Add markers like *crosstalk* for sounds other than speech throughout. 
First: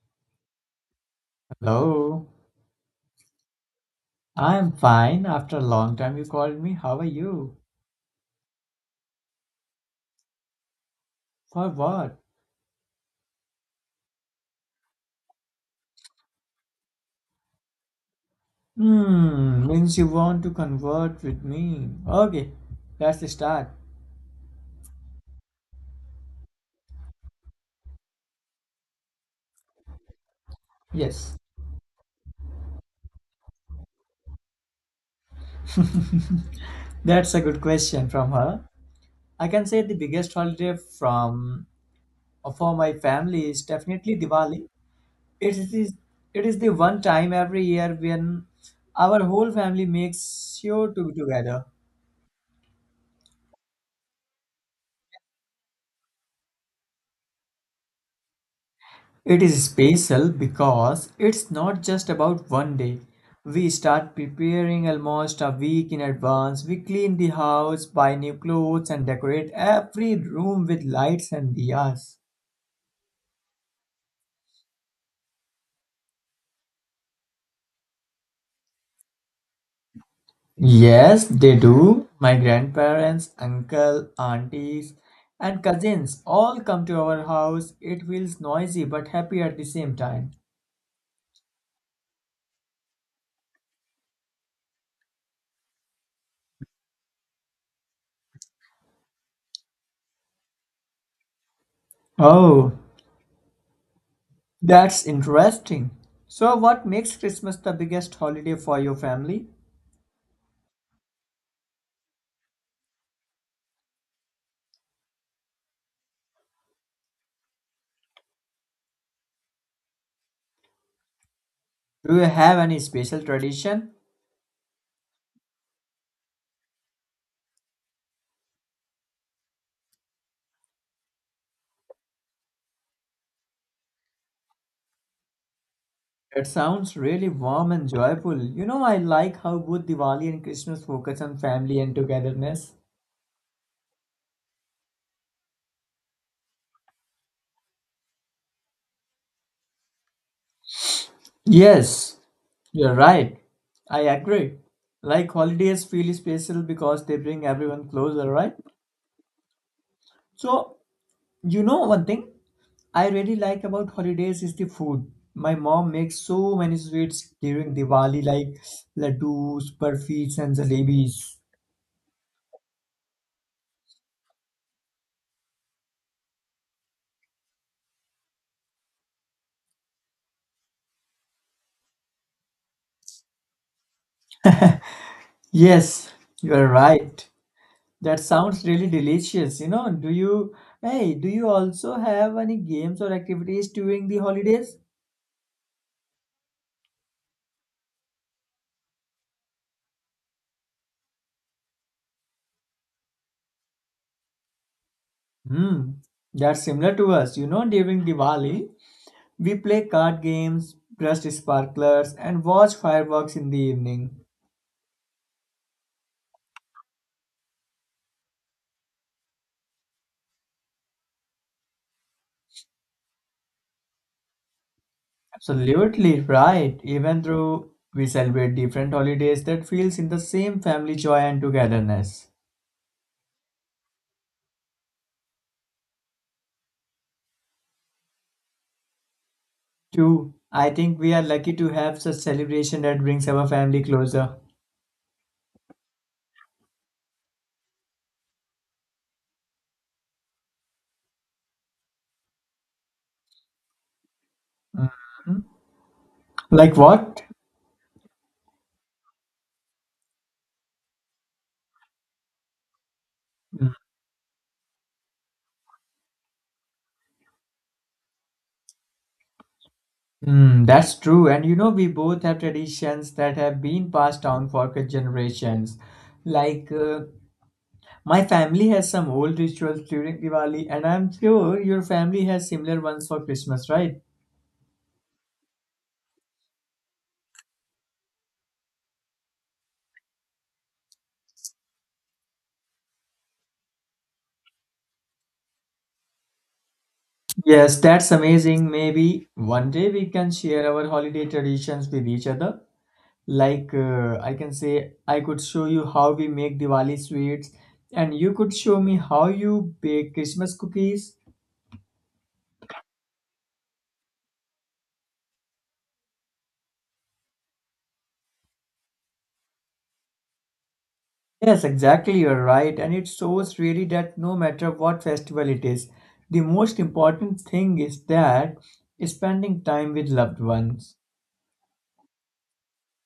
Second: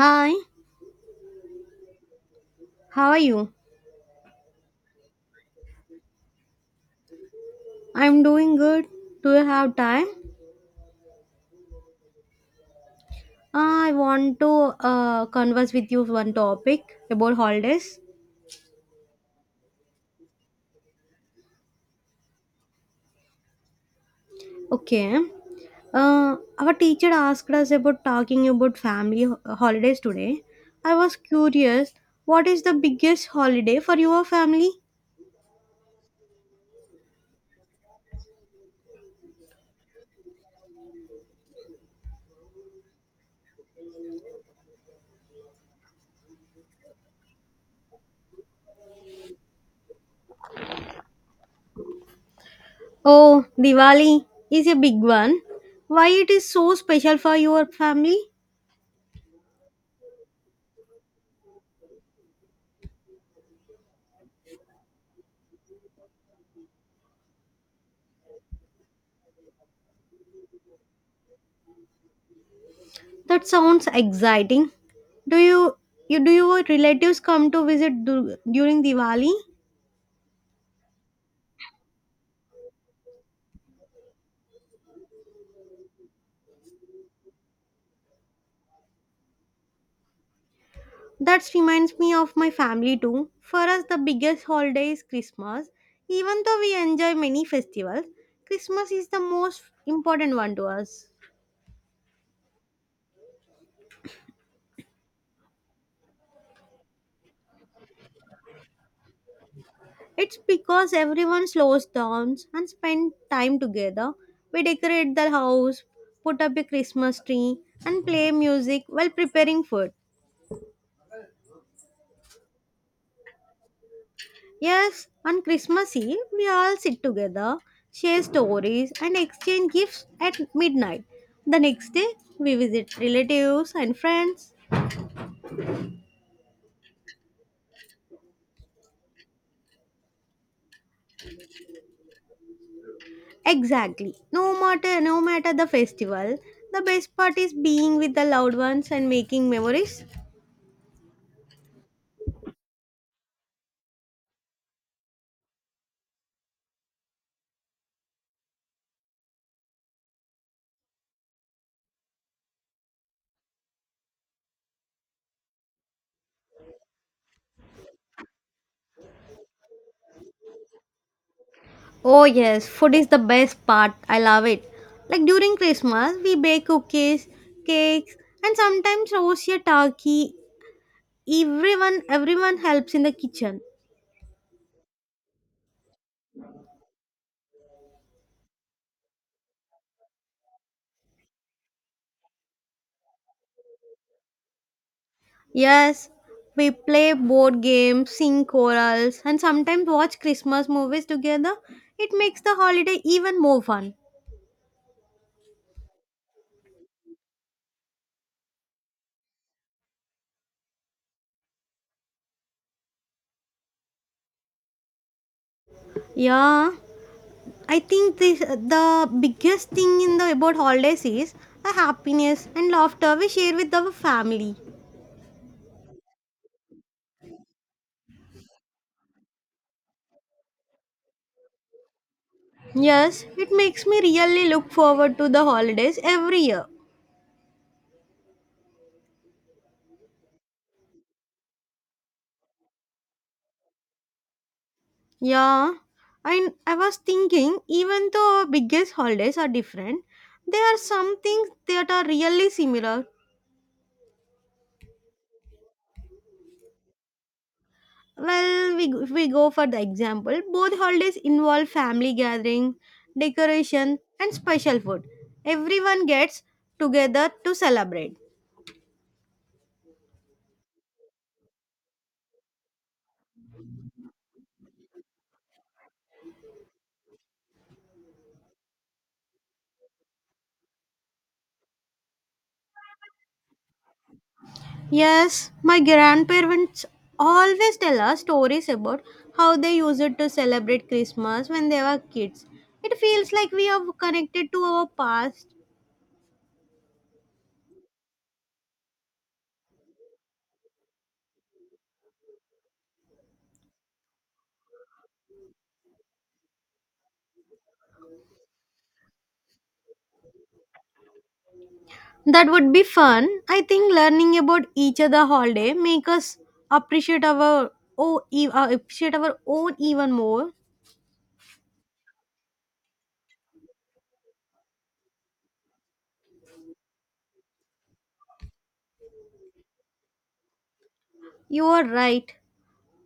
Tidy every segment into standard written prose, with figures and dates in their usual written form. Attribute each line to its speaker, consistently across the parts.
Speaker 1: Hi,
Speaker 2: Hello,
Speaker 1: how are you?
Speaker 2: I'm fine. After a long time, you called me. How are you?
Speaker 1: I'm doing good. Do you have time?
Speaker 2: For what?
Speaker 1: I want to converse with you one topic about holidays.
Speaker 2: Means you want to convert with me. Okay, that's the start.
Speaker 1: Okay. Our teacher asked us about talking about family holidays today. I was
Speaker 2: Yes,
Speaker 1: curious, what is the biggest holiday for your family?
Speaker 2: that's a good question from her. I can say the biggest holiday from for my family is definitely Diwali. It is it is the one time every year when our whole family makes sure to be together.
Speaker 1: Oh, Diwali is a big one. Why it is so special for your family?
Speaker 2: It is spatial because it's not just about one day. We start preparing almost a week in advance. We clean the house, buy new clothes, and decorate every room with lights and diyas.
Speaker 1: That sounds exciting. Do you, you do your relatives come to visit during Diwali?
Speaker 2: Yes, they do. My grandparents, uncle, aunties, and cousins all come to our house. It feels noisy but happy at the same time.
Speaker 1: That reminds me of my family too. For us, the biggest holiday is Christmas. Even though we enjoy many festivals, Christmas is the most important one to us.
Speaker 2: Oh, that's interesting. So, what makes Christmas the biggest holiday for your family?
Speaker 1: It's because everyone slows down and spend time together. We decorate the house, put up a Christmas tree, and play music while preparing food.
Speaker 2: Do you have any special tradition?
Speaker 1: Yes, on Christmas Eve, we all sit together, share stories, and exchange gifts at midnight. The next day, we visit relatives and friends.
Speaker 2: That sounds really warm and joyful. You know, I like how both Diwali and Christmas focus on family and togetherness.
Speaker 1: Exactly. No matter the festival, the best part is being with the loved ones and making memories.
Speaker 2: Yes, you're right. I agree. Like holidays feel special because they bring everyone closer, right? So, you know one thing I really like about holidays is the food. My mom makes so many sweets during Diwali like laddus, burfis and jalebis.
Speaker 1: Oh yes, food is the best part. I love it. Like during Christmas, we bake cookies, cakes, and sometimes roast a turkey. Everyone helps in the kitchen.
Speaker 2: Yes, you are right. That sounds really delicious. You know, do you also have any games or activities during the holidays?
Speaker 1: Yes, we play board games, sing chorals, and sometimes watch Christmas movies together. It makes the holiday even more fun.
Speaker 2: Hmm, that's similar to us. During Diwali, we play card games, burst sparklers, and watch fireworks in the evening.
Speaker 1: Yeah, I think this the biggest thing in the about holidays is the happiness and laughter we share with our family.
Speaker 2: Absolutely right. Even though we celebrate different holidays, that feels in the same family joy and togetherness.
Speaker 1: Yes, it makes me really look forward to the holidays every year.
Speaker 2: Two, I think we are lucky to have such celebration that brings our family closer.
Speaker 1: Yeah, and I was thinking even though our biggest holidays are different, there are some things that are really similar.
Speaker 2: Mm. Like what?
Speaker 1: Well, if we go for the example, both holidays involve family gathering,
Speaker 2: Hmm.
Speaker 1: decoration, and special food. Everyone gets together to celebrate.
Speaker 2: That's true. And you know, we both have traditions that have been passed down for generations. Like, my family has some old rituals during Diwali, and I'm sure your family has similar ones for Christmas, right?
Speaker 1: Yes, my grandparents always tell us stories about how they used it to celebrate Christmas when they were kids. It feels like we are connected to our past.
Speaker 2: Yes, that's amazing. Maybe one day we can share our holiday traditions with each other. Like, I can say, I could show you how we make Diwali sweets, and you could show me how you bake Christmas cookies.
Speaker 1: That would be fun. I think learning about each other holiday make us appreciate our oh, appreciate our own even more.
Speaker 2: Yes, exactly, you're right. And it shows really that no matter what festival it is, the most important thing is that spending time with loved ones.
Speaker 1: You are right.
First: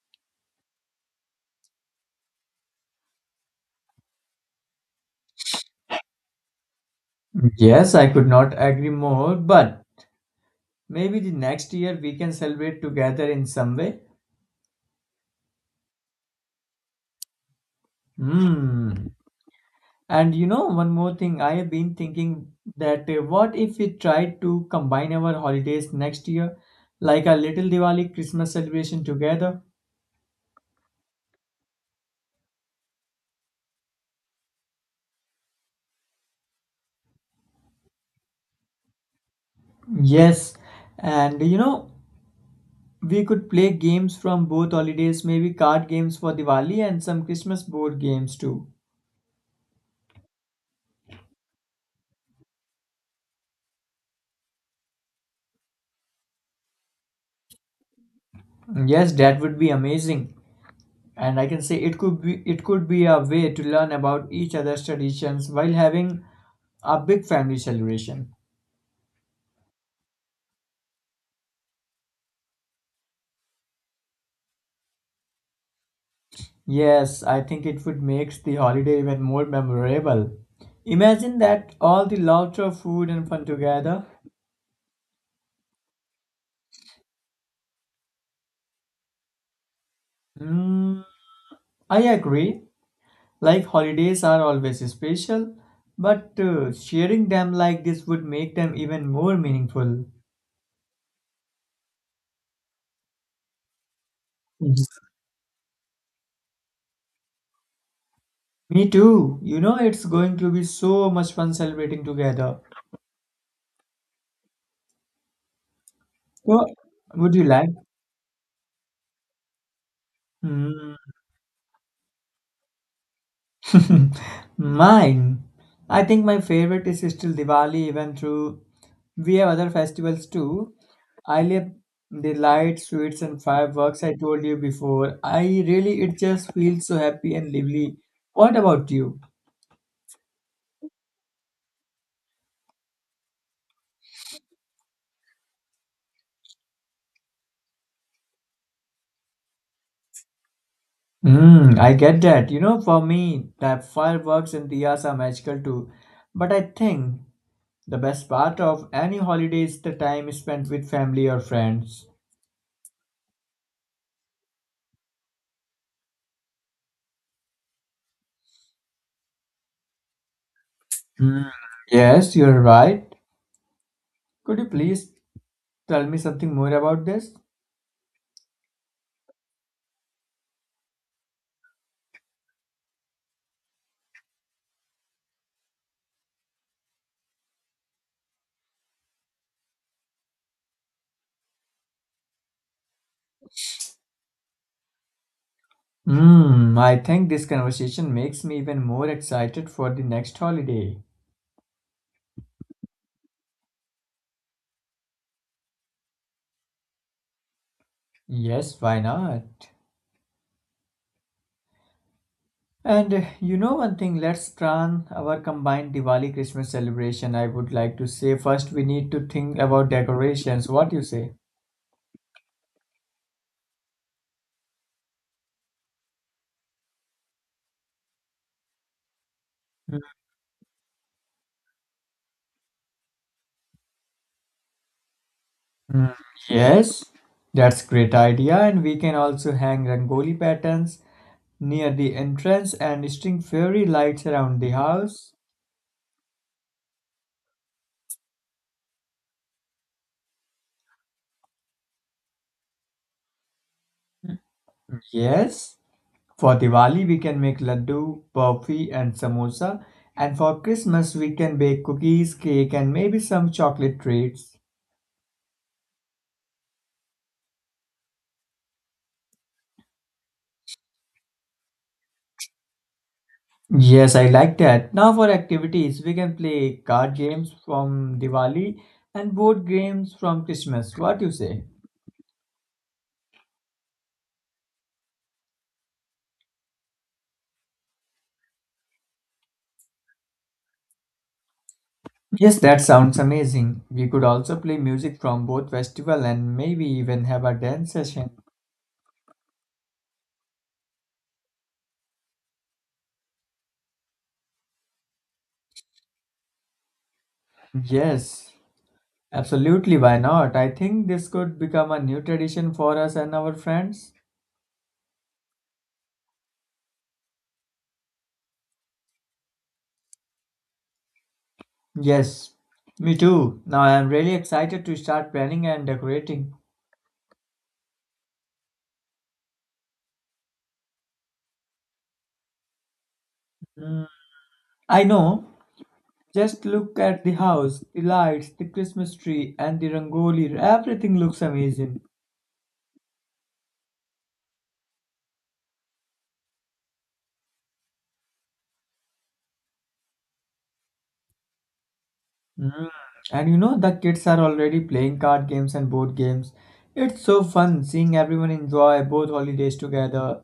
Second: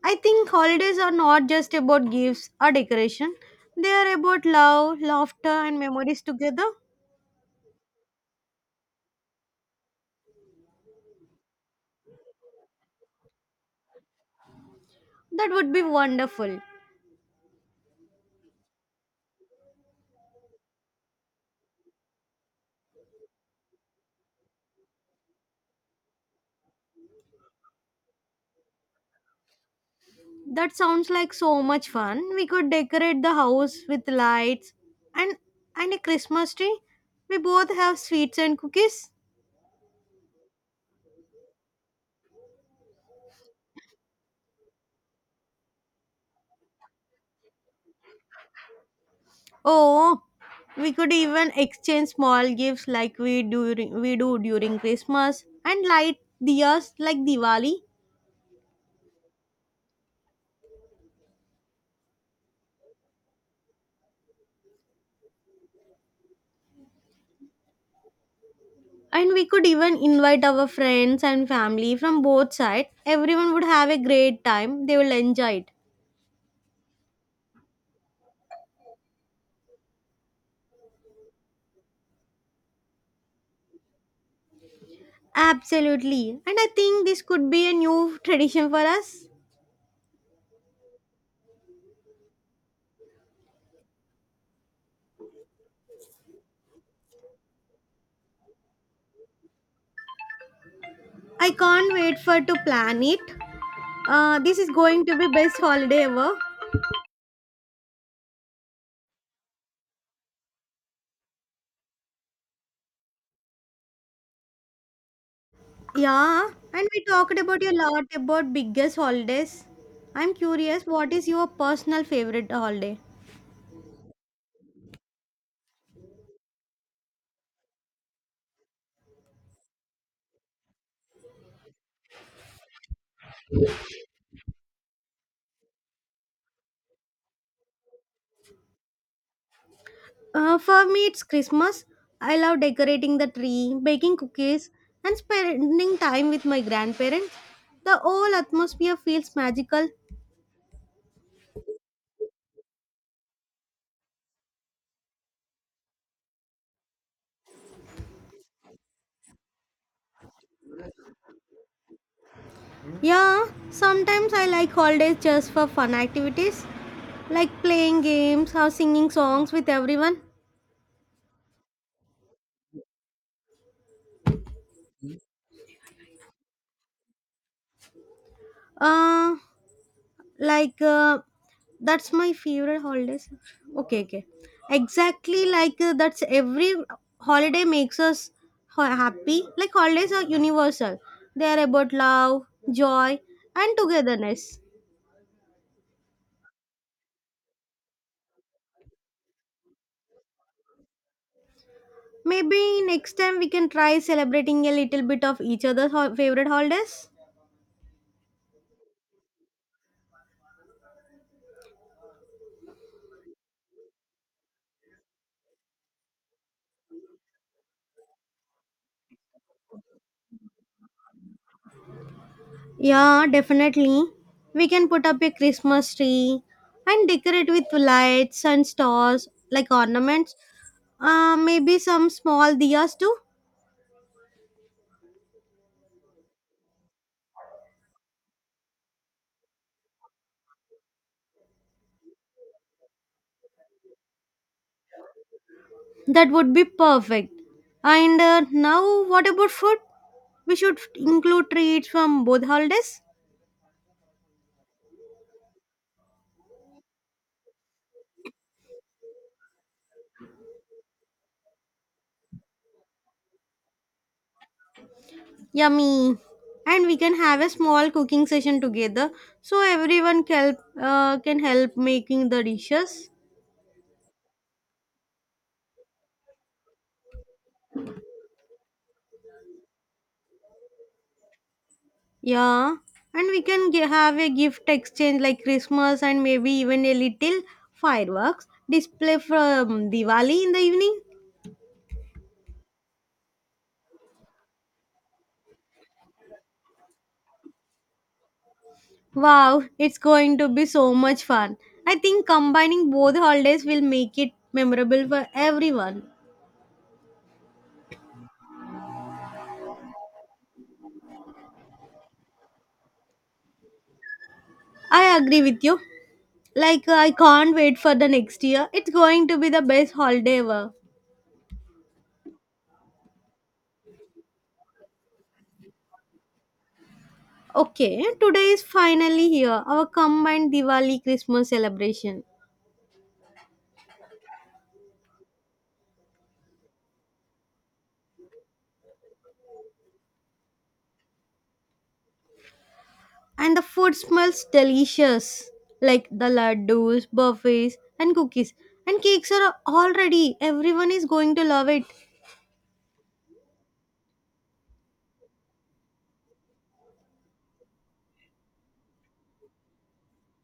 Speaker 1: I think holidays are not just about gifts or decoration, they are about love, laughter, and memories together.
Speaker 2: Yes, I could not agree more, but maybe the next year we can celebrate together in some way.
Speaker 1: That would be wonderful.
Speaker 2: Hmm. And you know, one more thing, I have been thinking that what if we try to combine our holidays next year, like a little Diwali Christmas celebration together?
Speaker 1: That sounds like so much fun. We could decorate the house with lights and, and a Christmas tree. We both have sweets and cookies.
Speaker 2: Yes, and we could play games from both holidays, maybe card games for Diwali and some Christmas board games too.
Speaker 1: Oh, we could even exchange small gifts like we do during Christmas and light diyas like Diwali.
Speaker 2: Yes, that would be amazing. And I can say it could be a way to learn about each other's traditions while having a big family celebration.
Speaker 1: And we could even invite our friends and family from both sides. Everyone would have a great time, they will enjoy it.
Speaker 2: Yes, I think it would make the holiday even more memorable. Imagine that all the laughter, food and fun together.
Speaker 1: Absolutely, and I think this could be a new tradition for us.
Speaker 2: Mm, I agree. Like holidays are always special, but sharing them like this would make them even more meaningful.
Speaker 1: I can't wait for to plan it. This is
Speaker 2: Mhm.
Speaker 1: going to be best holiday ever.
Speaker 2: Me too. It's going to be so much fun celebrating together.
Speaker 1: Yeah,
Speaker 2: So,
Speaker 1: and we
Speaker 2: would
Speaker 1: talked
Speaker 2: you
Speaker 1: about
Speaker 2: like?
Speaker 1: a lot about biggest holidays. I'm curious,
Speaker 2: Hmm.
Speaker 1: what is your personal favorite holiday?
Speaker 2: *laughs* Mine. I think my favorite is still Diwali, even through we have other festivals too. I love the lights, sweets, and fireworks I told you before. It just feels so happy and lively. What about you?
Speaker 1: For me, it's Christmas. I love decorating the tree, baking cookies, and spending time with my grandparents. The whole atmosphere feels magical.
Speaker 2: Mm, I get that. For me, that fireworks and diyas are magical too. But I think the best part of any holiday is the time spent with family or friends.
Speaker 1: Yeah, sometimes I like holidays just for fun activities, like playing games or singing songs with everyone.
Speaker 2: Mm, yes, you're right. Could you please tell me something more about this?
Speaker 1: Uh, like, that's my favorite holidays. Okay, okay. Exactly, like, that's every holiday makes us happy. Like, holidays are universal, they are about love, joy, and togetherness.
Speaker 2: I think this conversation makes me even more excited for the next holiday.
Speaker 1: Maybe next time we can try celebrating a little bit of each other's favorite holidays.
Speaker 2: Yes, why not? And you know one thing, let's plan our combined Diwali Christmas celebration. I would like to say first we need to think about decorations. What you say?
Speaker 1: Yeah, definitely. We can put up a Christmas tree and decorate with lights and stars like ornaments. Maybe some small diyas too.
Speaker 2: Mm, Yes, that's great idea, and we can also hang rangoli patterns near the entrance and string fairy lights around the house.
Speaker 1: That would be perfect. And now, what about food? We should include treats from both holidays.
Speaker 2: Yes, for Diwali we can make laddu, burfi, and samosa, and for Christmas we can bake cookies, cake, and maybe some chocolate treats.
Speaker 1: Yummy. And we can have a small cooking session together so everyone can help making the dishes.
Speaker 2: Yes, I like that. Now for activities, we can play card games from Diwali and board games from Christmas. What you say?
Speaker 1: Yeah, and we can have a gift exchange like Christmas and maybe even a little fireworks display from Diwali in the evening.
Speaker 2: Yes, that sounds amazing. We could also play music from both festival and maybe even have a dance session.
Speaker 1: Wow, it's going to be so much fun. I think combining both holidays will make it memorable for everyone.
Speaker 2: Yes, absolutely. Why not? I think this could become a new tradition for us and our friends.
Speaker 1: I agree with you. Like, I can't wait for the next year. It's going to be the best holiday ever.
Speaker 2: Yes, me too. Now I am really excited to start planning and decorating.
Speaker 1: Okay, today is finally here, our combined Diwali Christmas celebration.
Speaker 2: Mm, I know. Just look at the house, the lights, the Christmas tree, and the rangoli. Everything looks amazing.
Speaker 1: And the food smells delicious, like the laddus, buffets, and cookies and cakes are all ready. Everyone is going to love it.
Speaker 2: Mm. And the kids are already playing card games and board games. It's so fun seeing everyone enjoy both holidays together.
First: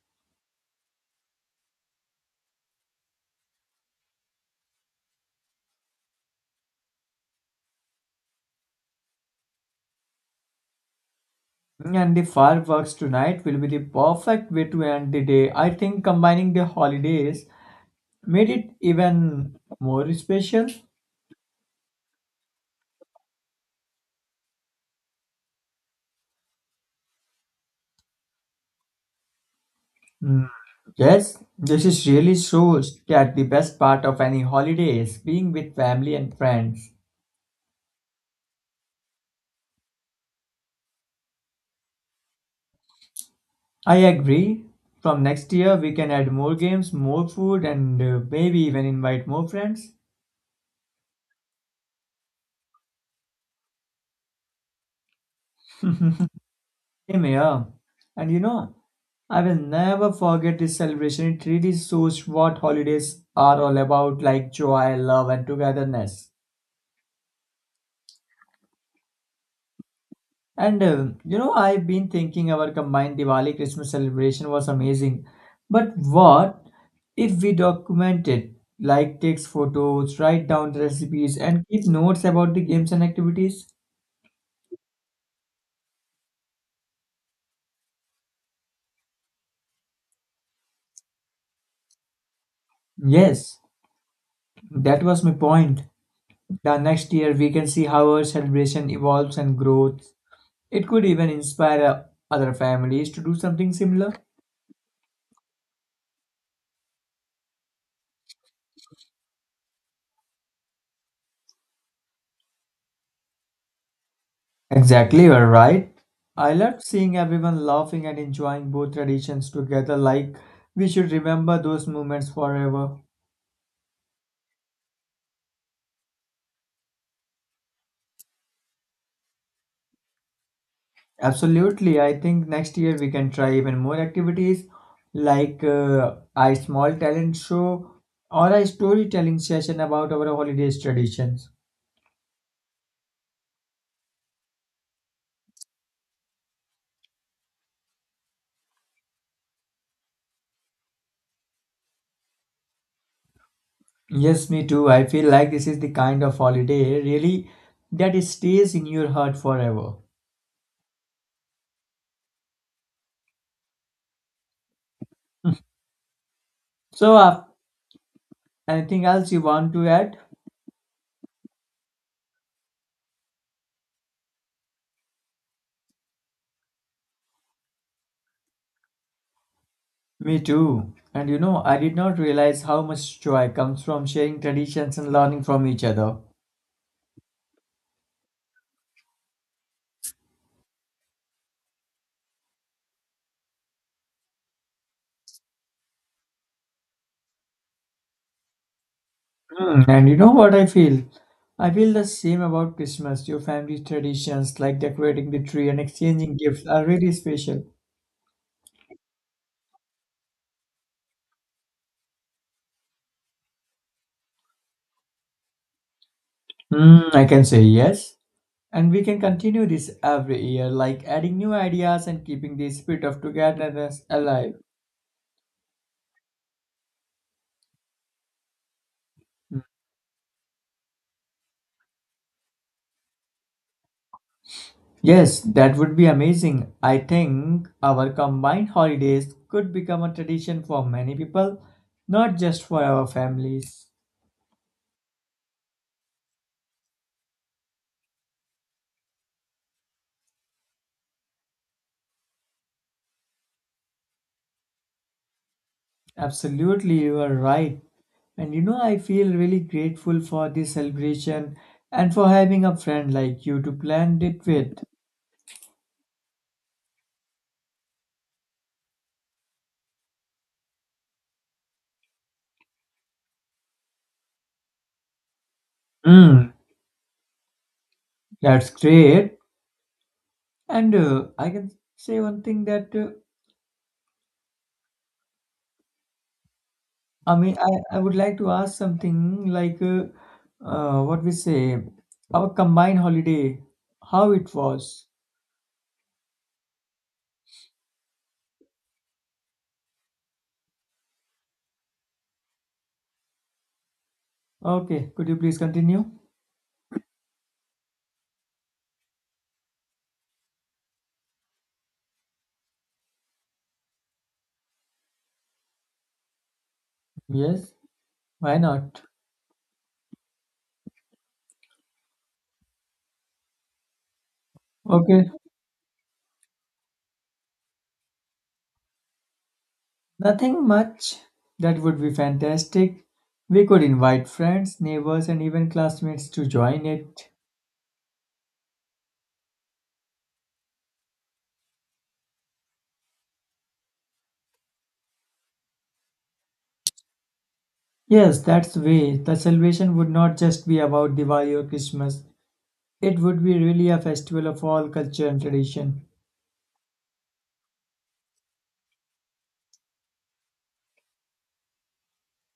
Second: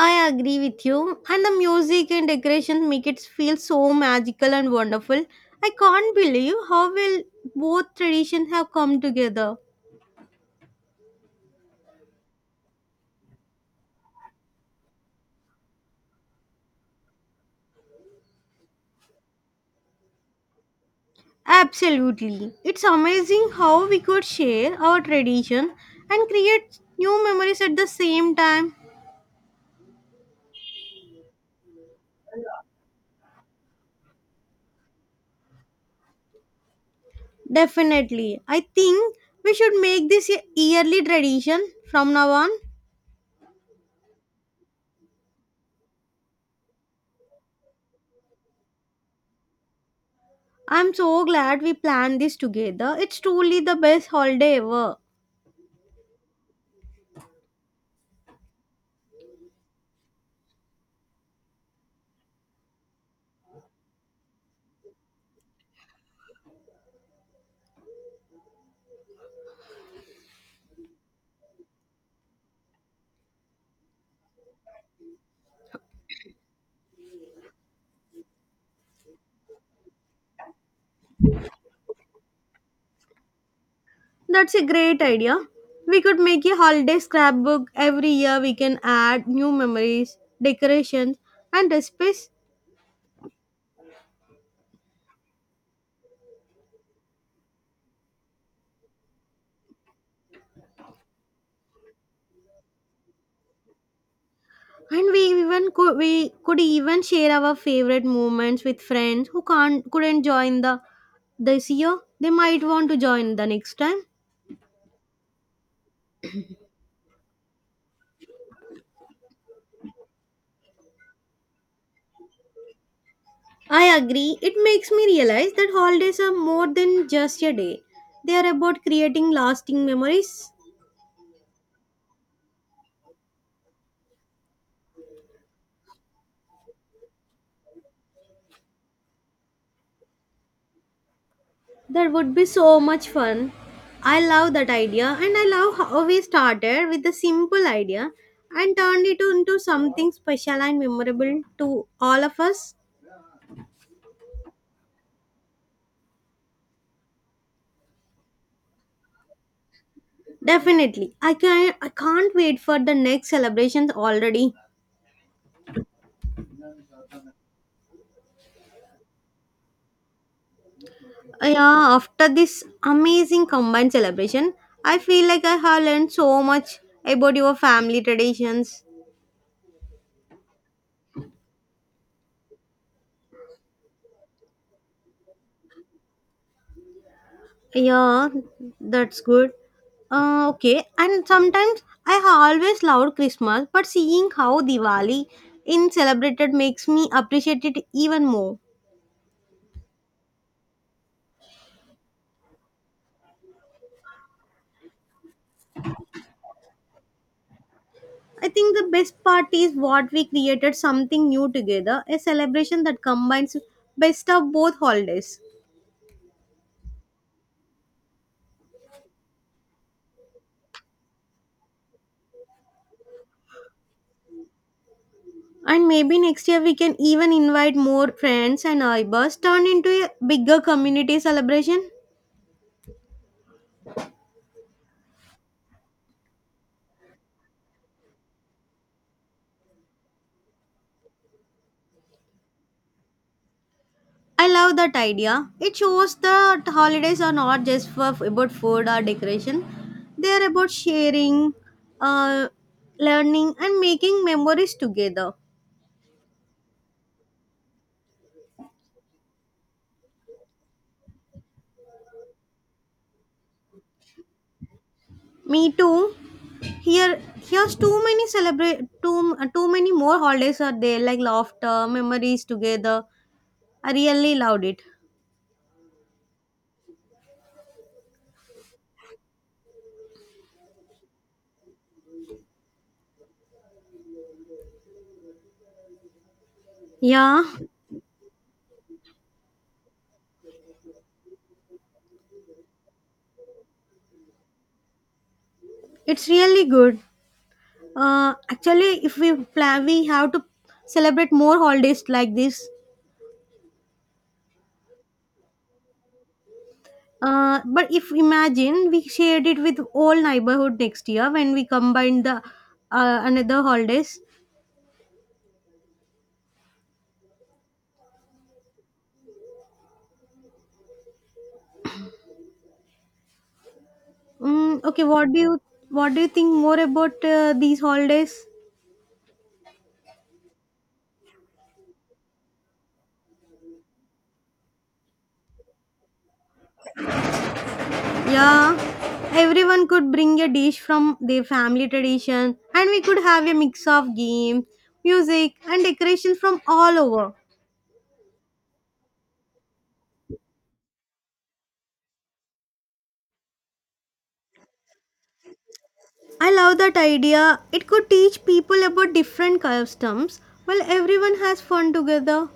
Speaker 1: I agree with you. And the music and decorations make it feel so magical and wonderful. I can't believe how well both traditions have come together.
Speaker 2: And the fireworks tonight will be the perfect way to end the day. I think combining the holidays made it even more special.
Speaker 1: Absolutely, it's amazing how we could share our tradition and create new memories at the same time.
Speaker 2: Mm. Yes, this is really shows that the best part of any holiday is being with family and friends.
Speaker 1: Definitely. I think we should make this a yearly tradition from now on.
Speaker 2: I agree. From next year, we can add more games, more food, and maybe even invite more friends.
Speaker 1: I'm so glad we planned this together. It's truly the best holiday ever.
Speaker 2: Same here. And I will never forget this celebration. It really shows what holidays are all about like joy, love, and togetherness. And I've been thinking our combined Diwali Christmas celebration was amazing. But what if we document it? Like, takes photos, write down the recipes, and keep notes about the games and activities?
Speaker 1: That's a great idea. We could make a holiday scrapbook every year. We can add new memories, decorations, and recipes.
Speaker 2: Yes, that was my point. The next year we can see how our celebration evolves and grows. It could even inspire other families to do something similar.
Speaker 1: And we even could we could even share our favorite moments with friends who can't couldn't join the this year. They might want to join the next time.
Speaker 2: Exactly, you're right. I loved seeing everyone laughing and enjoying both traditions together, like we should remember those moments forever.
Speaker 1: I agree. It makes me realize that holidays are more than just a day. They are about creating lasting memories.
Speaker 2: Absolutely, I think next year we can try even more activities like a small talent show or a storytelling session about our holidays traditions.
Speaker 1: That would be so much fun. I love that idea and I love how we started with a simple idea and turned it into something special and memorable to all of us.
Speaker 2: Yes, me too. I feel like this is the kind of holiday really that it stays in your heart forever.
Speaker 1: Definitely. I can't wait for the next celebrations already.
Speaker 2: So, anything else you want to add?
Speaker 1: Yeah, after this amazing combined celebration, I feel like I have learned so much about your family traditions.
Speaker 2: Me too. And I did not realize how much joy comes from sharing traditions and learning from each other.
Speaker 1: Yeah, that's good. Okay, and sometimes I have always loved Christmas, but seeing how Diwali in celebrated makes me appreciate it even more.
Speaker 2: Hmm. And you know what I feel? I feel the same about Christmas. Your family traditions like decorating the tree and exchanging gifts are really special.
Speaker 1: I think the best part is what we created, something new together, a celebration that combines best of both holidays.
Speaker 2: I can say yes. And we can continue this every year, like adding new ideas and keeping the spirit of togetherness alive.
Speaker 1: And maybe next year we can even invite more friends and neighbors, turn into a bigger community celebration.
Speaker 2: Yes, that would be amazing. I think our combined holidays could become a tradition for many people, not just for our families.
Speaker 1: I love that idea. It shows that holidays are not just for about food or decoration; they are about sharing, uh, learning, and making memories together.
Speaker 2: Absolutely, you are right. And I feel really grateful for this celebration and for having a friend like you to plan it with.
Speaker 1: Me too. Here, here's too many celebrate too many more holidays are there like laughter, memories together. I really loved it.
Speaker 2: Mm, that's great. And I can say one thing that I
Speaker 1: Yeah,
Speaker 2: mean, I would like to ask something like what we say, our combined holiday, how it was.
Speaker 1: it's really good. Actually, if we plan we have to celebrate more holidays like this.
Speaker 2: Okay, could you please continue?
Speaker 1: But if imagine we shared it with all neighborhood next year when we combine the another holidays.
Speaker 2: Yes, why not?
Speaker 1: Okay,
Speaker 2: Okay,
Speaker 1: what do you think more about these holidays?
Speaker 2: nothing much. That would be fantastic. We could invite friends, neighbors, and even classmates to join it.
Speaker 1: Yeah, everyone could bring a dish from their family tradition and we could have a mix of games, music, and decorations from all over.
Speaker 2: Yes, that's the way. The celebration would not just be about Diwali or Christmas. It would be really a festival of all culture and tradition.
Speaker 1: I love that idea. It could teach people about different customs while everyone has fun together.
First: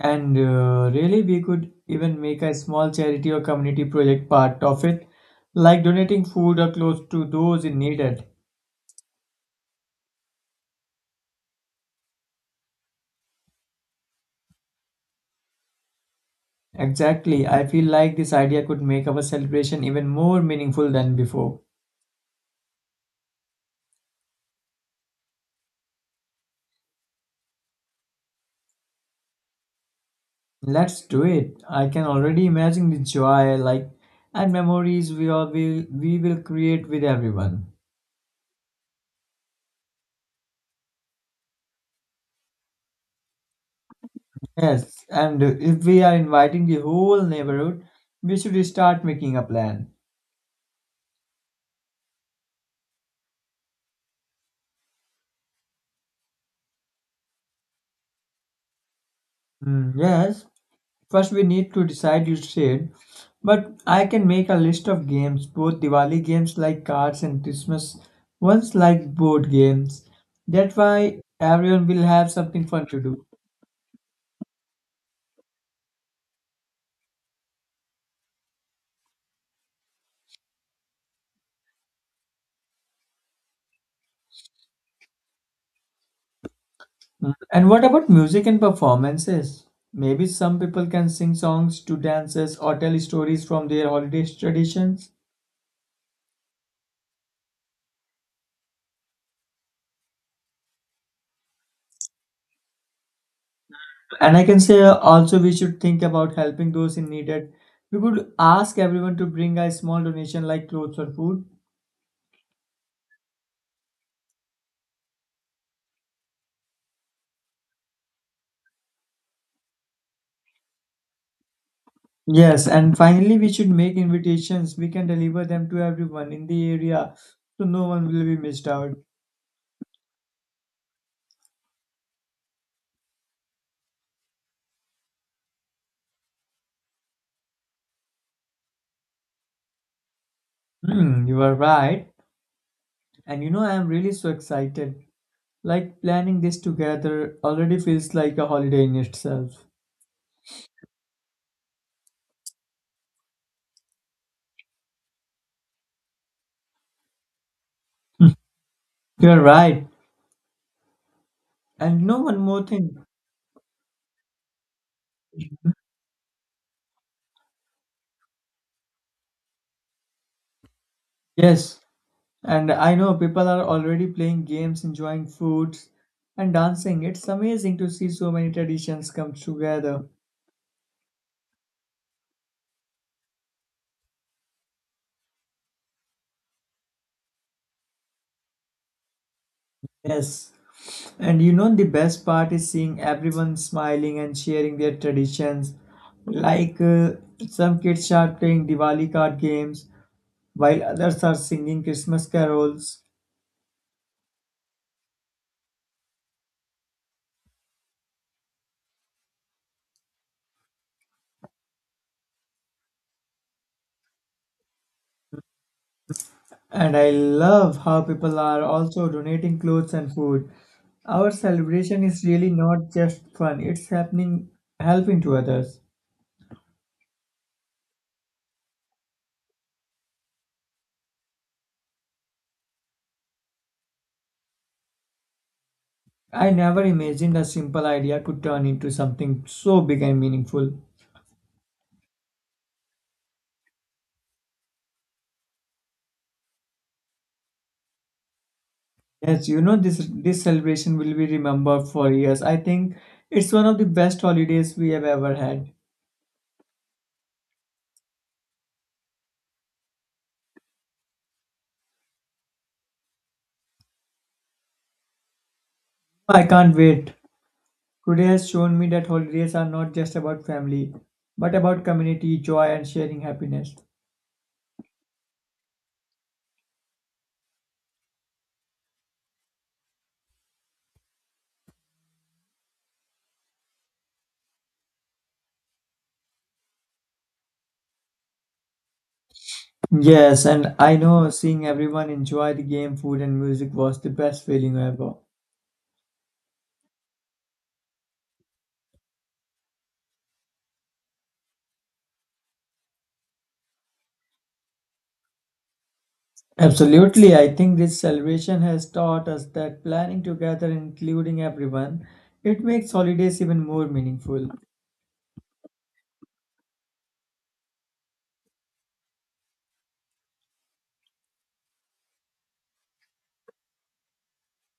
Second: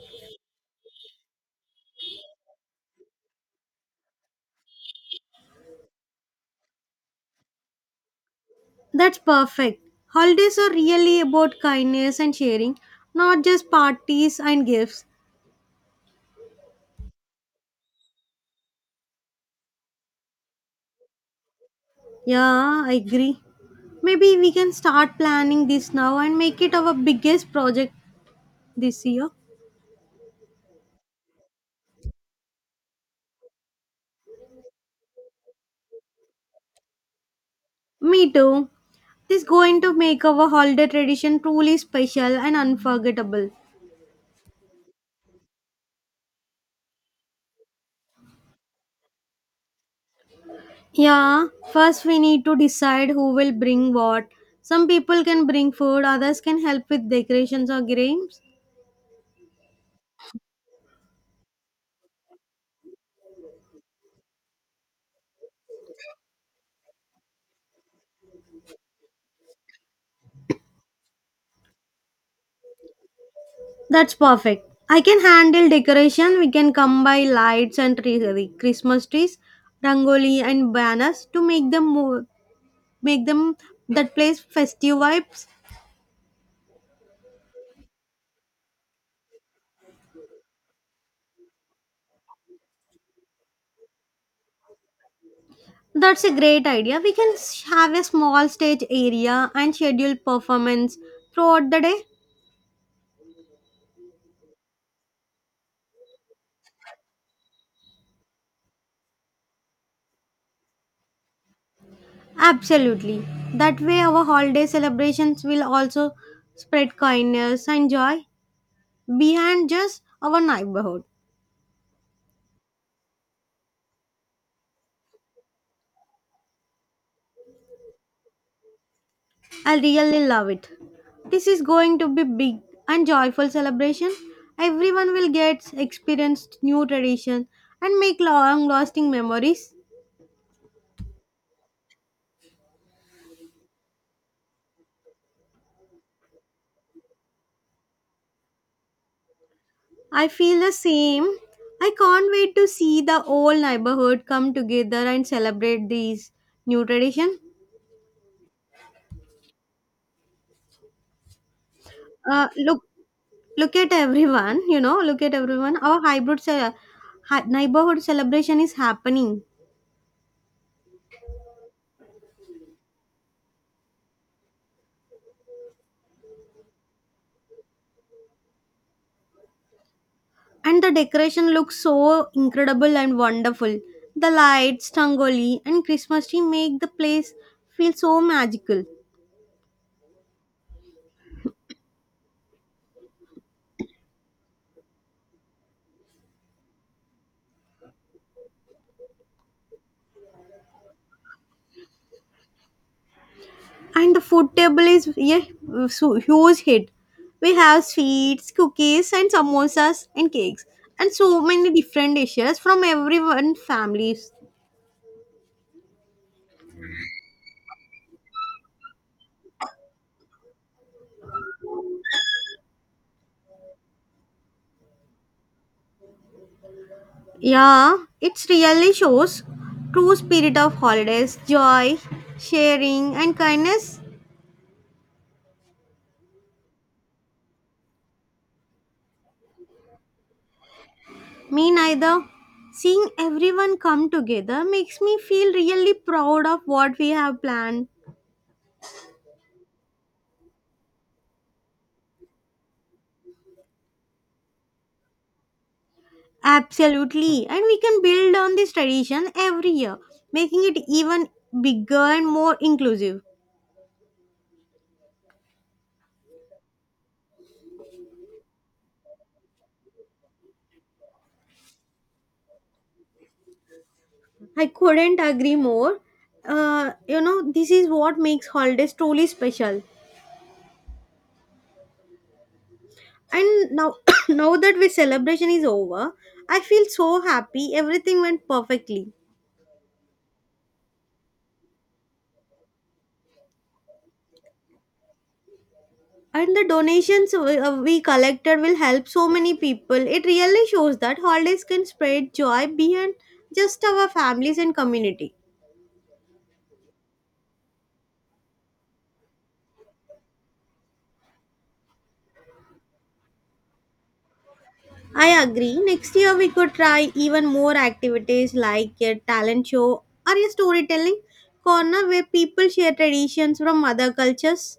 Speaker 2: And really, we could even make a small charity or community project part of it, like donating food or clothes to those in need. It.
Speaker 1: That's perfect. Holidays are really about kindness and sharing, not just parties and gifts.
Speaker 2: Exactly. I feel like this idea could make our celebration even more meaningful than before.
Speaker 1: Yeah, I agree. Maybe we can start planning this now and make it our biggest project this year.
Speaker 2: Let's do it. I can already imagine the joy, like, and memories we will create with everyone.
Speaker 1: Me too. This is going to make our holiday tradition truly special and unforgettable.
Speaker 2: Yes, and if we are inviting the whole neighborhood, we should start making a plan.
Speaker 1: Yeah, first we need to decide who will bring what. Some people can bring food, others can help with decorations or games.
Speaker 2: Mm, yes, first, we need to decide, you said. But I can make a list of games, both Diwali games like cards and Christmas ones like board games. That way, everyone will have something fun to do.
Speaker 1: That's perfect. I can handle decoration. We can come by lights and tree, Christmas trees, rangoli and banners to make them that place festive vibes.
Speaker 2: Mm. And what about music and performances? Maybe some people can sing songs to dances or tell stories from their holiday traditions.
Speaker 1: That's a great idea. We can have a small stage area and schedule performance throughout the day.
Speaker 2: And I can say also we should think about helping those in need. That We could ask everyone to bring a small donation like clothes or food.
Speaker 1: Absolutely. That way, our holiday celebrations will also spread kindness and joy behind just our neighborhood.
Speaker 2: Yes, and finally, we should make invitations. We can deliver them to everyone in the area so no one will be missed out.
Speaker 1: I really love it. This is going to be big and joyful celebration. Everyone will get experience new tradition and make long lasting memories.
Speaker 2: You are right. And I am really so excited. Like planning this together already feels like a holiday in itself.
Speaker 1: I feel the same. I can't wait to see the whole neighborhood come together and celebrate these new tradition.
Speaker 2: You are right. And you know, one
Speaker 1: Uh,
Speaker 2: more
Speaker 1: look
Speaker 2: thing.
Speaker 1: Look at everyone, look at everyone. Our hybrid neighborhood celebration is happening,
Speaker 2: Yes, and I know people are already playing games, enjoying foods, and dancing. It's amazing to see so many traditions come together.
Speaker 1: and the decoration looks so incredible and wonderful. The lights, tangoli, and Christmas tree make the place feel so magical.
Speaker 2: Yes. And the best part is seeing everyone smiling and sharing their traditions. Like some kids are playing Diwali card games, while others are singing Christmas carols.
Speaker 1: And the food table is a so huge hit. We have sweets, cookies, and samosas and cakes, and so many different dishes from everyone families.
Speaker 2: And I love how people are also donating clothes and food. Our celebration is really not just fun, it's happening helping to others.
Speaker 1: Yeah, it really shows true spirit of holidays, joy, sharing and kindness.
Speaker 2: I never imagined a simple idea could turn into something so big and meaningful.
Speaker 1: Me neither. Seeing everyone come together makes me feel really proud of what we have planned.
Speaker 2: Yes, you know this celebration will be remembered for years. I think it's one of the best holidays we have ever had.
Speaker 1: Absolutely. And we can build on this tradition every year, making it even bigger and more inclusive.
Speaker 2: I can't wait. Today has shown me that holidays are not just about family, but about community, joy, and sharing happiness.
Speaker 1: I couldn't agree more. You know, this is what makes holidays truly special. And now, *coughs* now that we celebration is over, I feel so happy. Everything went perfectly,
Speaker 2: Yes, and I know seeing everyone enjoy the game, food, and music was the best feeling ever.
Speaker 1: and the donations we collected will help so many people. It really shows that holidays can spread joy beyond just our families and community.
Speaker 2: Absolutely, I think this celebration has taught us that planning together, including everyone, it makes holidays even more meaningful.
Speaker 1: I agree. Next year we could try even more activities like a talent show or a storytelling corner where people share traditions from other cultures.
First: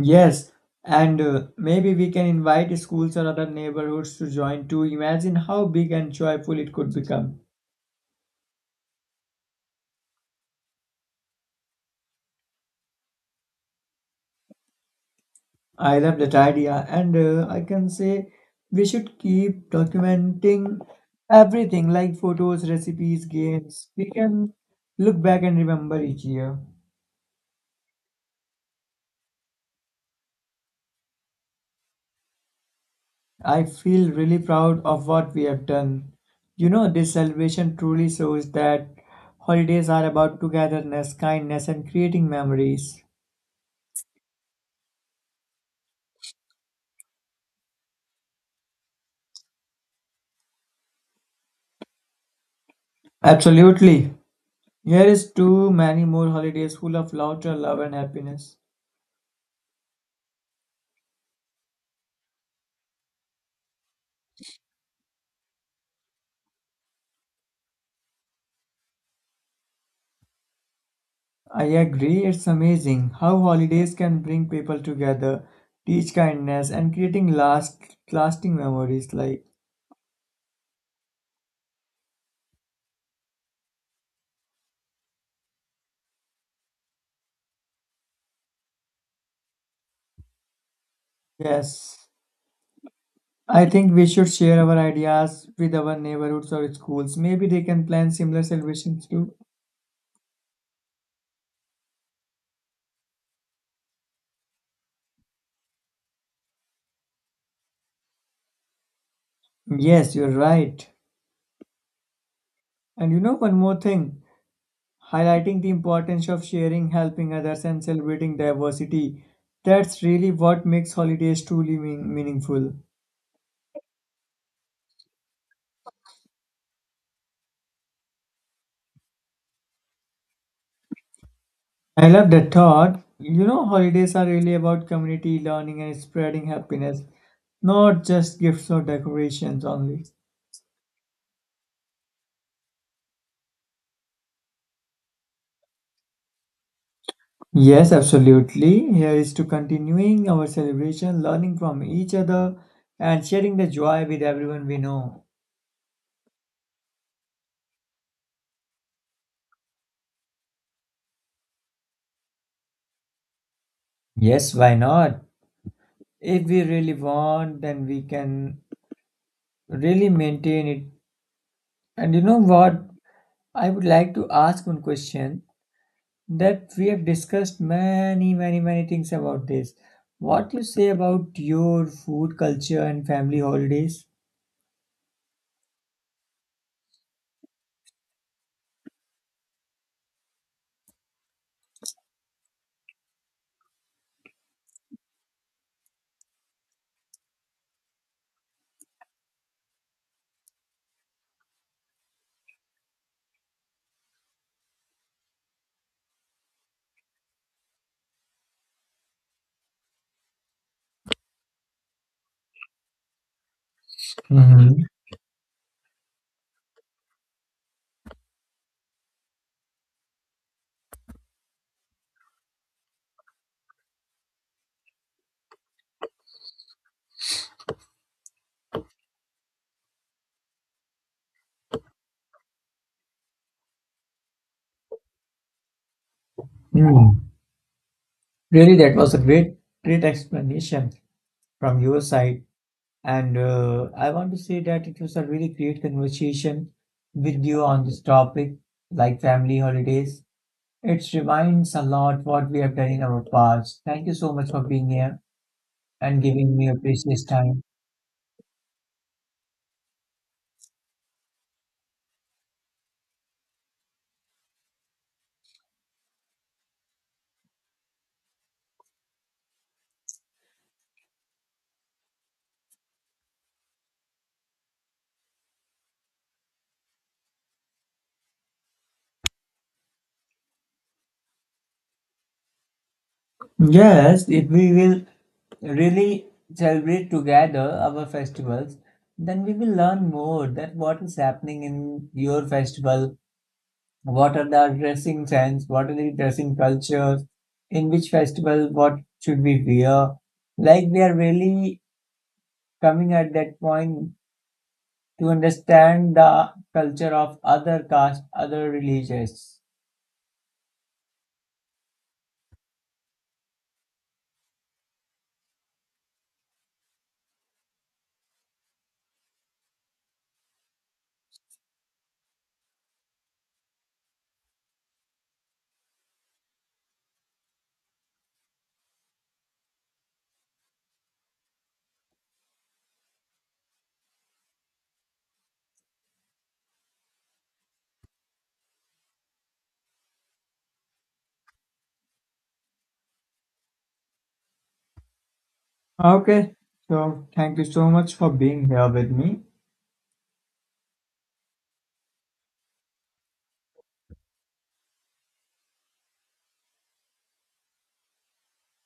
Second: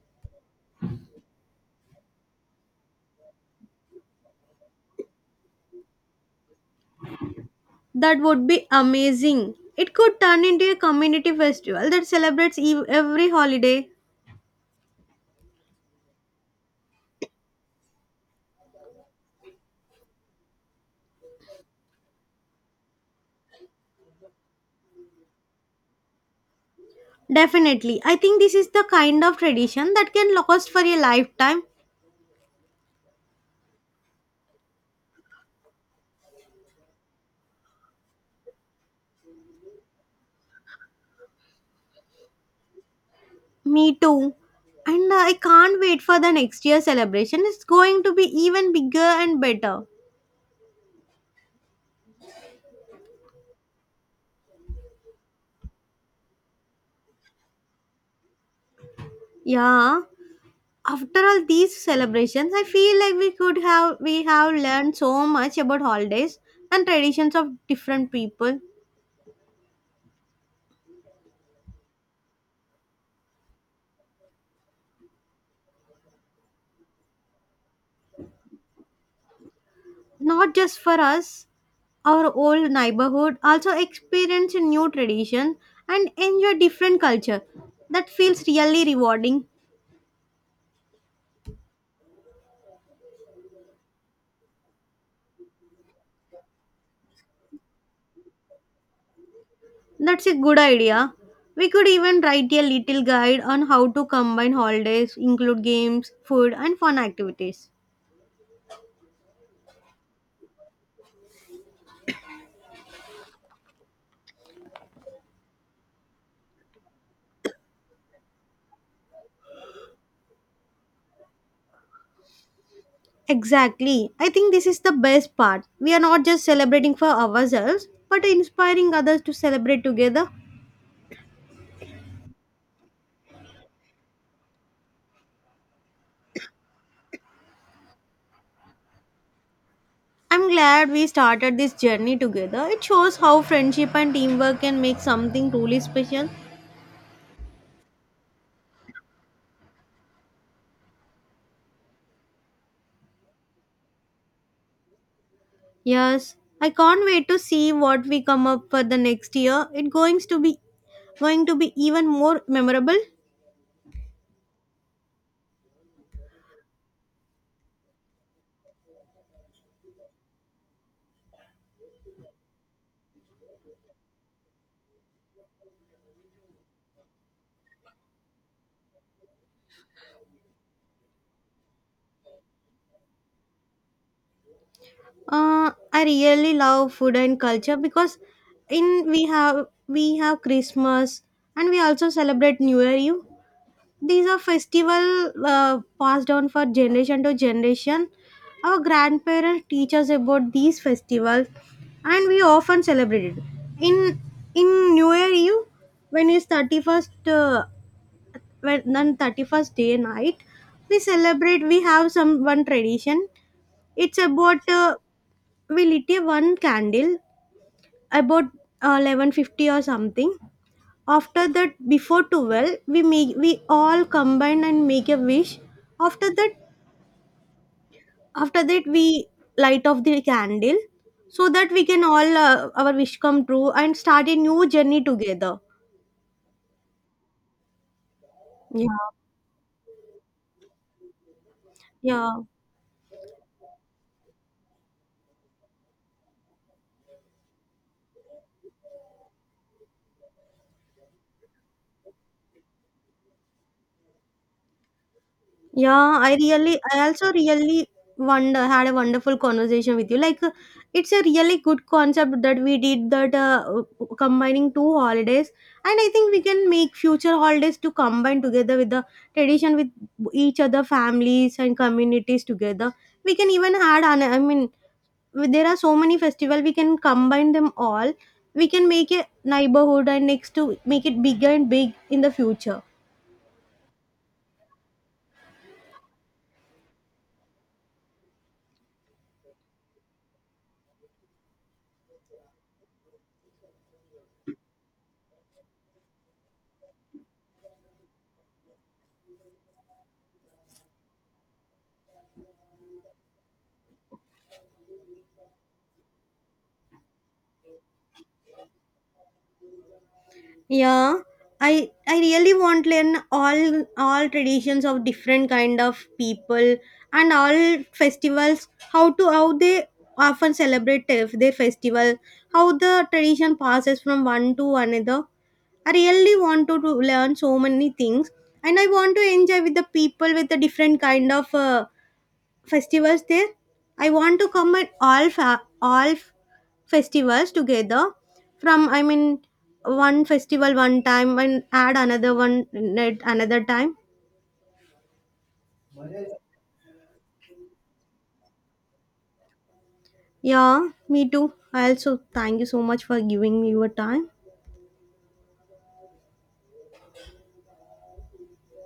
Speaker 2: Yes, and maybe we can invite schools or other neighborhoods to join too. Imagine how big and joyful it could become.
Speaker 1: That would be amazing. It could turn into a community festival that celebrates every holiday.
Speaker 2: I love that idea, and I can say we should keep documenting everything like photos, recipes, games. We can look back and remember each year.
Speaker 1: Definitely. I think this is the kind of tradition that can last for a lifetime.
Speaker 2: I feel really proud of what we have done. This celebration truly shows that holidays are about togetherness, kindness, and creating memories.
Speaker 1: Me too. And I can't wait for the next year celebration. It's going to be even bigger and better.
Speaker 2: Absolutely. Here is too many more holidays full of laughter, love, and happiness.
Speaker 1: Yeah. After all these celebrations, I feel like we have learned so much about holidays and traditions of different people.
Speaker 2: I agree, it's amazing how holidays can bring people together, teach kindness, and creating lasting memories. Like,
Speaker 1: Not just for us, our old neighborhood also experience a new tradition and enjoy different culture. That feels really rewarding.
Speaker 2: yes, I think we should share our ideas with our neighborhoods or schools. Maybe they can plan similar celebrations too.
Speaker 1: That's a good idea. We could even write a little guide on how to combine holidays, include games, food, and fun activities.
Speaker 2: Yes, you're right. And you know one more thing. Highlighting the importance of sharing, helping others, and celebrating diversity. That's really what makes holidays truly meaningful.
Speaker 1: Exactly. I think this is the best part. We are not just celebrating for ourselves, but inspiring others to celebrate together.
Speaker 2: I love that thought. Holidays are really about community, learning, and spreading happiness, not just gifts or decorations only.
Speaker 1: I'm glad we started this journey together. It shows how friendship and teamwork can make something truly special.
Speaker 2: Yes, absolutely. Here is to continuing our celebration, learning from each other, and sharing the joy with everyone we know.
Speaker 1: Yes, I can't wait to see what we come up for the next year. It's going to be even more memorable.
Speaker 2: Yes, why not? If we really want, then we can really maintain it. And you know what? I would like to ask one question that we have discussed many, many, many things about this. What you say about your food culture and family holidays?
Speaker 1: I really love food and culture because in we have Christmas and we also celebrate New Year Eve. These are festival passed on for generation to generation. Our grandparents teach us about these festivals and we often celebrate it in in new year eve. When it's 31st, when on 31st day night, we celebrate. We have some one tradition. It's about,
Speaker 2: Mhm.
Speaker 1: we lit a one candle about 11:50 or something. After that, before 12 we all combine and make a wish after that after that we light off the candle so that we can all our wish come true and start a new journey together
Speaker 2: Hmm. Really,
Speaker 1: yeah
Speaker 2: that was a great, great explanation from your
Speaker 1: yeah
Speaker 2: side. And I want to say that it was a really great conversation with you on this topic, like family holidays. It reminds a lot what we have done in our past. Thank you so much for being here,
Speaker 1: Yeah,
Speaker 2: and
Speaker 1: I
Speaker 2: giving me a
Speaker 1: really, I
Speaker 2: precious
Speaker 1: also
Speaker 2: time.
Speaker 1: really wonder, had a wonderful conversation with you. Like, it's a really good concept that we did that combining two holidays, and I think we can make future holidays to combine together with the tradition with each other, families and communities together. We can even add on, I mean, w- there are so many festival we can combine them all. We can make a neighborhood and next to make it bigger and big in the future.
Speaker 2: Yes, if we will really celebrate together our festivals, then we will learn more that what is happening in your festival, what are the dressing sense, what are the dressing cultures, in which festival what should we wear. Like we are really coming at that point to understand the culture of other caste, other religions.
Speaker 1: Yeah, I really want to learn all traditions of different kind of people and all festivals. How to how they often celebrate their festival. How the tradition passes from one to another. I really want to learn so many things, and I want to enjoy with the people with the different kind of. Festivals there. I want to come at all fa- all f- festivals together. From I mean, one festival one time and add another one at another time.
Speaker 2: Okay, so thank you so much for being here with me.
Speaker 1: Yeah, me too. I also thank you so much for giving me your time.